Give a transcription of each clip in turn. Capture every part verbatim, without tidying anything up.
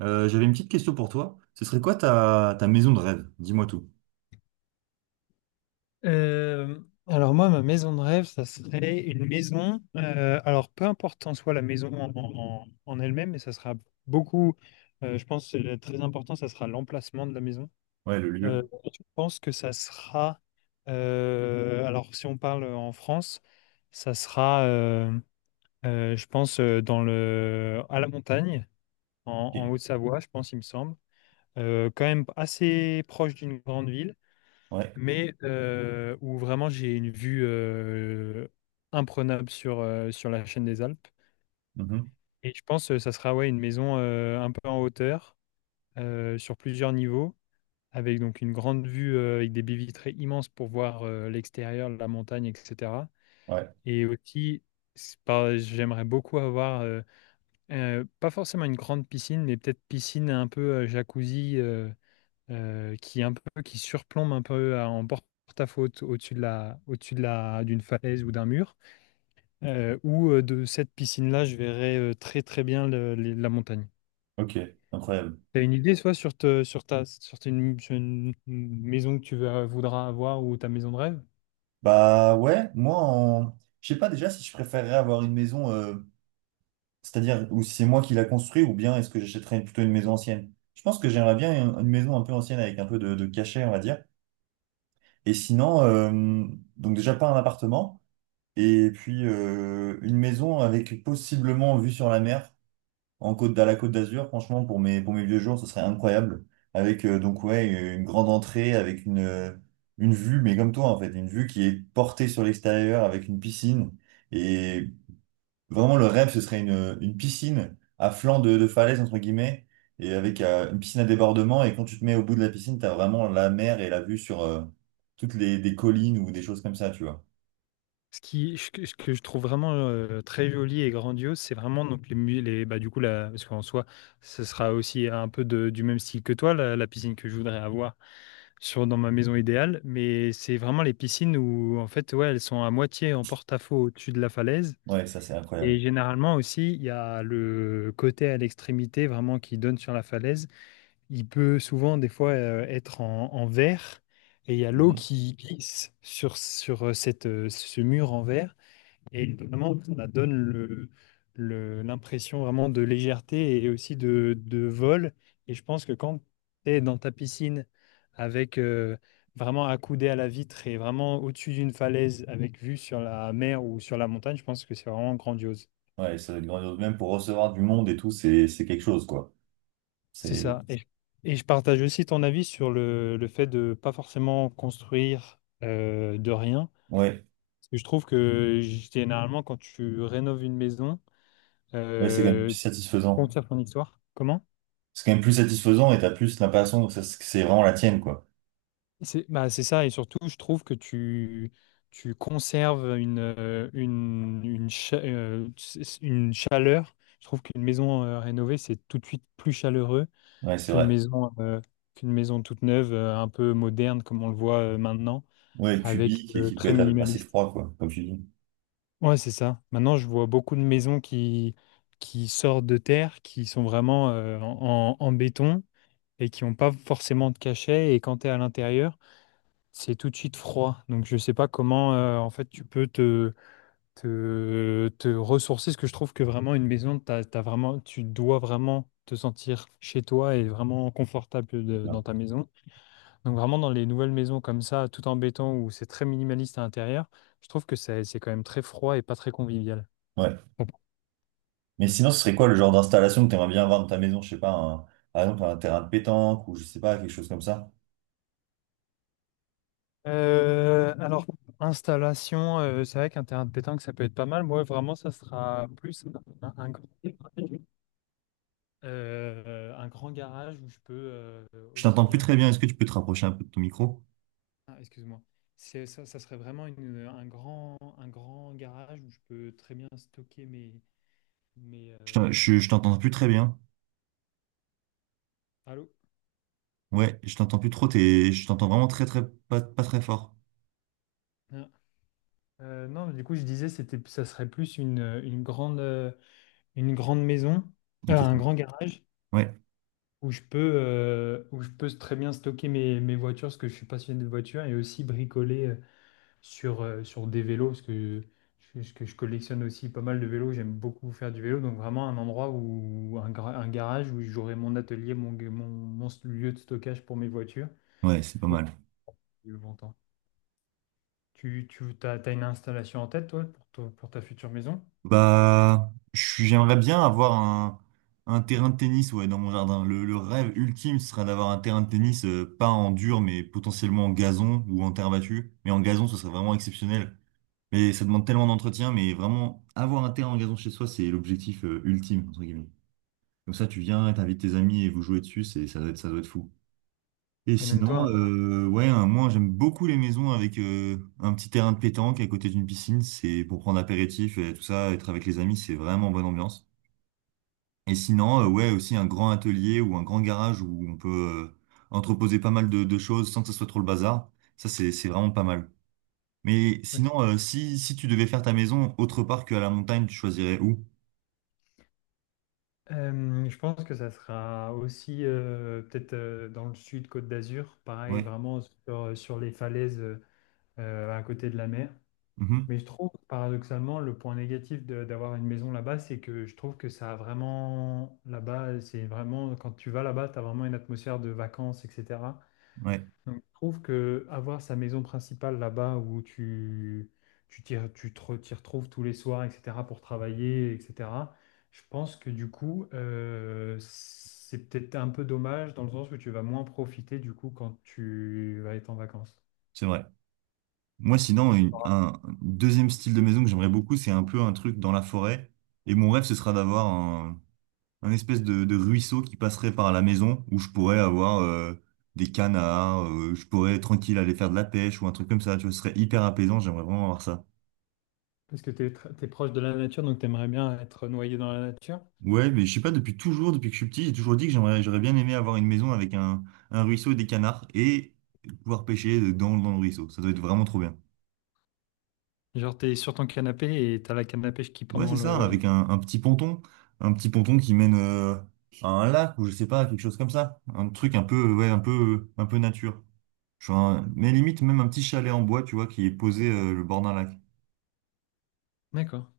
Euh, j'avais une petite question pour toi. Ce serait quoi ta, ta maison de rêve? Dis-moi tout. Euh, alors moi, ma maison de rêve, ça serait une maison. euh, alors peu importe en soi la maison en, en- en elle-même, mais ça sera beaucoup. euh, je pense que le très important, ça sera l'emplacement de la maison. Ouais, le Euh, lieu. je pense que ça sera. euh, alors si on parle en France, ça sera, euh, euh, je pense, euh, dans le à la montagne, en, Ok. en Haute-Savoie, je pense, il me semble. Euh, quand même assez proche d'une grande ville, Ouais. mais euh, où vraiment j'ai une vue euh, imprenable sur, euh, sur la chaîne des Alpes. Mhm. Et je pense que ça sera, ouais, une maison euh, un peu en hauteur, euh, sur plusieurs niveaux, avec donc une grande vue euh, avec des baies vitrées immenses pour voir euh, l'extérieur, la montagne, et cetera. Ouais. Et aussi, c'est pas- j'aimerais beaucoup avoir, euh, euh, pas forcément une grande piscine, mais peut-être piscine un peu euh, jacuzzi. euh, euh, qui est un peu qui surplombe un peu à- en porte-à-faux au- au-dessus de la au-dessus de la d'une falaise ou d'un mur. Euh, ou euh, de cette piscine-là, je verrais euh, très très bien le- le- la montagne. Ok. Incroyable. T'as une idée soit sur te- sur ta sur tes- une, sur une- une maison que tu veux- voudras avoir, ou ta maison de rêve? Bah ouais, moi, en... je sais pas déjà si je préférerais avoir une maison, euh, c'est-à-dire ou si c'est moi qui la construis ou bien est-ce que j'achèterais plutôt une maison ancienne. Je pense que j'aimerais bien une une maison un peu ancienne avec un peu de, de cachet, on va dire. Et sinon, euh, donc déjà pas un appartement et puis euh, une maison avec possiblement vue sur la mer. En côte, à la Côte d'Azur, franchement, pour mes, pour mes vieux jours, ce serait incroyable. Avec, euh, donc, ouais, une grande entrée, avec une, euh, une vue, mais comme toi, en fait, une vue qui est portée sur l'extérieur avec une piscine. Et vraiment, le rêve, ce serait une, une piscine à flanc de, de falaise, entre guillemets, et avec euh, une piscine à débordement. Et quand tu te mets au bout de la piscine, t'as vraiment la mer et la vue sur euh, toutes les, des collines ou des choses comme ça, tu vois. Ce qui, ce que ce que je trouve vraiment euh, très joli et grandiose, c'est vraiment donc les, mu- les bah du coup la, parce qu'en soi, ce sera aussi un peu de- du même style que toi, la, la piscine que je voudrais avoir sur dans ma maison idéale, mais c'est vraiment les piscines où en fait, ouais, elles sont à moitié en porte-à-faux au-dessus de la falaise. Ouais, ça, c'est Et incroyable. généralement aussi, il y a le côté à l'extrémité vraiment qui donne sur la falaise. Il peut souvent des fois euh, être en, en verre, et il y a l'eau Mhm. qui glisse sur, sur euh, cette, euh, ce mur en verre. Et vraiment, ça donne le, le- l'impression vraiment de légèreté et aussi de, de vol. Et je pense que quand tu es dans ta piscine avec euh, vraiment accoudé à la vitre et vraiment au-dessus d'une falaise avec vue sur la mer ou sur la montagne, je pense que c'est vraiment grandiose. Ouais, ça doit être grandiose. Même pour recevoir du monde et tout, c'est, c'est quelque chose, quoi. C'est C'est, ça. Et, je et je partage aussi ton avis sur le, le fait de pas forcément construire euh, de rien. ouais. Parce que je trouve que généralement, quand tu rénoves une maison, Ouais, c'est quand même euh, plus tu satisfaisant. construis ton histoire. Comment? C'est quand même plus satisfaisant et t'as plus l'impression que ça- que c'est vraiment la tienne, quoi. C'est bah, c'est ça, et surtout, je trouve que tu, tu conserves une, euh, une, une, cha- euh, c- c- une chaleur. Je trouve qu'une maison euh, rénovée, c'est tout de suite plus chaleureux Ouais, c'est qu'une vrai. maison, euh, qu'une maison toute neuve, euh, un peu moderne, comme on le voit euh, maintenant, Ouais, avec cubique et euh, qui peut très être assez minimaliste. froid, quoi, comme tu dis. Ouais, c'est ça. Maintenant, je vois beaucoup de maisons qui, qui sortent de terre, qui sont vraiment euh, en, en béton et qui n'ont pas forcément de cachet. Et quand tu es à l'intérieur, c'est tout de suite froid, donc je sais pas comment euh, en fait tu peux te, te, te ressourcer, parce que je trouve que vraiment une maison, t'as, t'as vraiment, tu dois vraiment te sentir chez toi et vraiment confortable de- dans ta maison. Donc vraiment dans les nouvelles maisons comme ça, tout en béton, où c'est très minimaliste à l'intérieur, je trouve que c'est c'est quand même très froid et pas très convivial. Ouais. Bon. Mais sinon, ce serait quoi le genre d'installation que t'aimerais bien avoir dans ta maison? Je sais pas, un- par exemple, un terrain de pétanque ou je sais pas, quelque chose comme ça. Euh, alors, installation, euh, c'est vrai qu'un terrain de pétanque, ça peut être pas mal. Moi, vraiment, ça sera plus un, un grand. euh, un grand garage où je peux euh, Je aussi t'entends plus bien. très sto- bien. Est-ce que tu peux te rapprocher un peu de ton micro? Ah, excuse-moi. C'est, ça, ça serait vraiment une- un grand, un grand garage où je peux très bien stocker mes. mes Je t'en- euh, je- je t'entends plus très bien. Allô? Ouais, je t'entends plus trop. T'es, je t'entends vraiment très, très, pas, pas très fort. Ah. Euh, non, mais du coup, je disais, c'était, ça serait plus une, une grande, euh, une grande maison, euh, Ok. un grand garage Ouais, où je peux, euh, où je peux très bien stocker mes, mes voitures parce que je suis passionné de voitures et aussi bricoler. euh, sur, euh, sur des vélos, parce que je, je- que je collectionne aussi pas mal de vélos, j'aime beaucoup faire du vélo, donc vraiment un endroit où un, gra- un garage où j'aurai mon atelier, mon, mon, mon lieu de stockage pour mes voitures ouais, c'est pas pour mal. plus longtemps. Tu, tu t'as, t'as une installation en tête, toi, pour, toi- pour ta future maison? Bah, je- j'aimerais bien avoir un, un terrain de tennis, ouais, dans mon jardin. Le, le rêve ultime ce serait d'avoir un terrain de tennis, euh, pas en dur, mais potentiellement en gazon ou en terre battue. Mais en gazon, ce serait vraiment exceptionnel. Mais ça demande tellement d'entretien, mais vraiment, avoir un terrain en gazon chez soi, c'est l'objectif, euh, ultime, entre guillemets. Comme ça, tu viens, t'invites tes amis et vous jouez dessus, c'est, ça doit être, ça doit être fou. Et Et donc sinon, toi, euh, ouais, un- moi j'aime beaucoup les maisons avec euh, un petit terrain de pétanque à côté d'une piscine. C'est pour prendre apéritif et tout ça, être avec les amis, c'est vraiment bonne ambiance. Et sinon, euh, un- ouais, aussi un grand atelier ou un grand garage où on peut euh, entreposer pas mal de, de choses sans que ce soit trop le bazar. Ça, c'est c'est vraiment pas mal. Mais ok. sinon, euh, si si tu devais faire ta maison autre part qu'à la montagne, tu choisirais où? Euh, je pense que ça sera aussi euh, peut-être euh, dans le sud, Côte d'Azur, pareil, Ouais. vraiment sur, sur les falaises euh, à côté de la mer. Mhm. Mais je trouve, paradoxalement, le point négatif de- d'avoir une maison là-bas, c'est que je trouve que ça a vraiment, là-bas, c'est vraiment, quand tu vas là-bas, tu as vraiment une atmosphère de vacances, et cetera. Ouais, Donc, je trouve que avoir sa maison principale là-bas où tu, tu, t'y- tu te re- t'y retrouves tous les soirs, et cetera, pour travailler, et cetera, je pense que du coup, euh, c'est peut-être un peu dommage dans le sens où tu vas moins profiter du coup quand tu vas être en vacances. c'est vrai. Moi, sinon, une- un deuxième style de maison que j'aimerais beaucoup, c'est un peu un truc dans la forêt. Et mon rêve, ce sera d'avoir un, un espèce de, de ruisseau qui passerait par la maison où je pourrais avoir euh, des canards, euh, je pourrais tranquille aller faire de la pêche ou un truc comme ça. Tu vois, ce serait hyper apaisant, j'aimerais vraiment avoir ça. Parce que t'es, tr- t'es proche de la nature, donc t'aimerais bien être noyé dans la nature. Ouais, mais je sais pas, depuis toujours, depuis que je suis petit, j'ai toujours dit que j'aimerais, j'aurais bien aimé avoir une maison avec un, un ruisseau et des canards et pouvoir pêcher dans, dans le ruisseau. Ça doit être vraiment trop bien. Genre, t'es sur ton canapé et t'as la canne à pêche qui Ouais, c'est pendant ça, le. avec un, un petit ponton, un petit ponton qui mène euh, à un lac ou je sais pas, quelque chose comme ça, un truc un peu, ouais, un peu, un peu nature. Genre, un- mais limite même un petit chalet en bois, tu vois, qui est posé euh, le bord d'un lac. D'accord.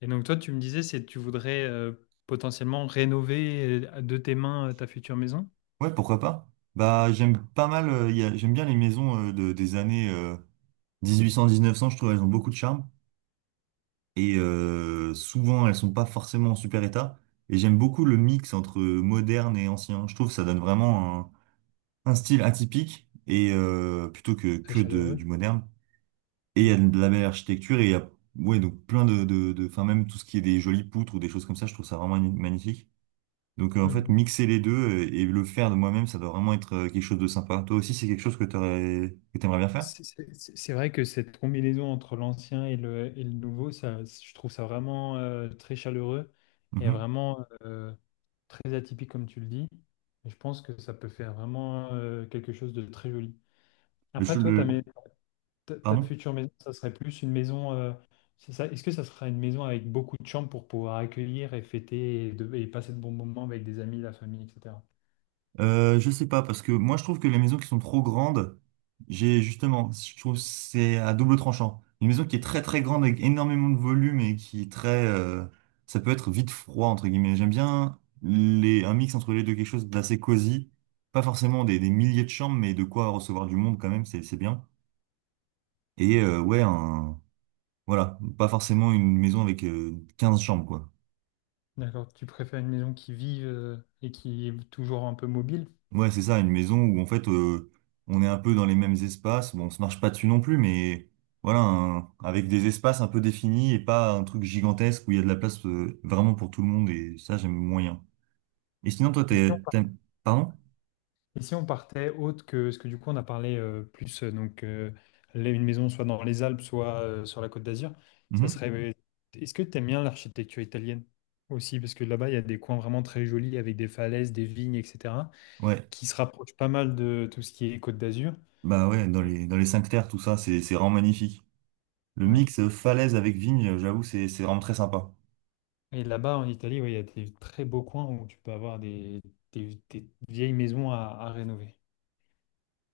Et donc toi, tu me disais, c'est tu voudrais euh, potentiellement rénover euh, de tes mains euh, ta future maison. Ouais, pourquoi pas? Bah, j'aime pas mal, euh, y a- j'aime bien les maisons euh, de, des années mille huit cents-mille neuf cents, je trouve elles ont beaucoup de charme et euh, souvent elles sont pas forcément en super état. Et j'aime beaucoup le mix entre moderne et ancien. Je trouve que ça donne vraiment un style atypique et euh, plutôt que Très que de, du chaleureux. moderne. Et il y Mm. a de la belle architecture et il y a ouais donc plein de de de enfin même tout ce qui est des jolies poutres ou des choses comme ça, je trouve ça vraiment magni- magnifique. Donc euh, en fait Mhm. mixer les deux euh, et le faire de moi-même, ça doit vraiment être euh, quelque chose de sympa. Toi aussi c'est quelque chose que t'aurais que t'aimerais bien faire? C'est c'est- c'est- c'est vrai que cette combinaison entre l'ancien et le, et le nouveau, ça, je trouve ça vraiment euh, très chaleureux et Mhm. vraiment euh, très atypique, comme tu le dis. Et je pense que ça peut faire vraiment euh, quelque chose de très joli. Le, ch- Après, toi, ta, le mais- ta, ta pardon? future maison, ça serait plus une maison. euh, c'est ça. Est-ce que ça sera une maison avec beaucoup de chambres pour pouvoir accueillir et fêter et, de- et passer de bons moments avec des amis, la famille, et cetera. Euh, je sais pas, parce que moi je trouve que les maisons qui sont trop grandes, j'ai justement, je trouve que c'est à double tranchant. Une maison qui est très très grande avec énormément de volume et qui est très, euh, ça peut être vite froid entre guillemets. J'aime bien les, un mix entre les deux, quelque chose d'assez cosy, pas forcément des, des milliers de chambres, mais de quoi recevoir du monde quand même, c'est c'est bien. Et euh, ouais, un, voilà, pas forcément une maison avec euh, quinze chambres quoi. D'accord. Tu préfères une maison qui vive euh, et qui est toujours un peu mobile? Ouais, c'est ça, une maison où en fait euh, on est un peu dans les mêmes espaces. Bon, on se marche pas dessus non plus, mais voilà, un- avec des espaces un peu définis et pas un truc gigantesque où il y a de la place euh, vraiment pour tout le monde et ça, j'aime moyen. Et sinon, toi, Et si on t'es, par- t'aimes- Pardon? et si on partait autre que ce que du coup on a parlé euh, plus euh, donc euh, là, une maison soit dans les Alpes, soit euh, sur la Côte d'Azur, ça Mhm. serait. euh, Est-ce que tu aimes bien l'architecture italienne aussi? Parce que là-bas, il y a des coins vraiment très jolis avec des falaises, des vignes, et cetera Ouais, qui se rapproche pas mal de tout ce qui est Côte d'Azur. bah ouais, dans Et, les, dans les cinq terres, tout ça, c'est c'est vraiment magnifique. Le ouais. mix euh, falaise avec vigne, j'avoue, c'est c'est vraiment très sympa. Et là-bas, en Italie, ouais, il y a des très beaux coins où tu peux avoir des, des- des vieilles maisons à, à rénover.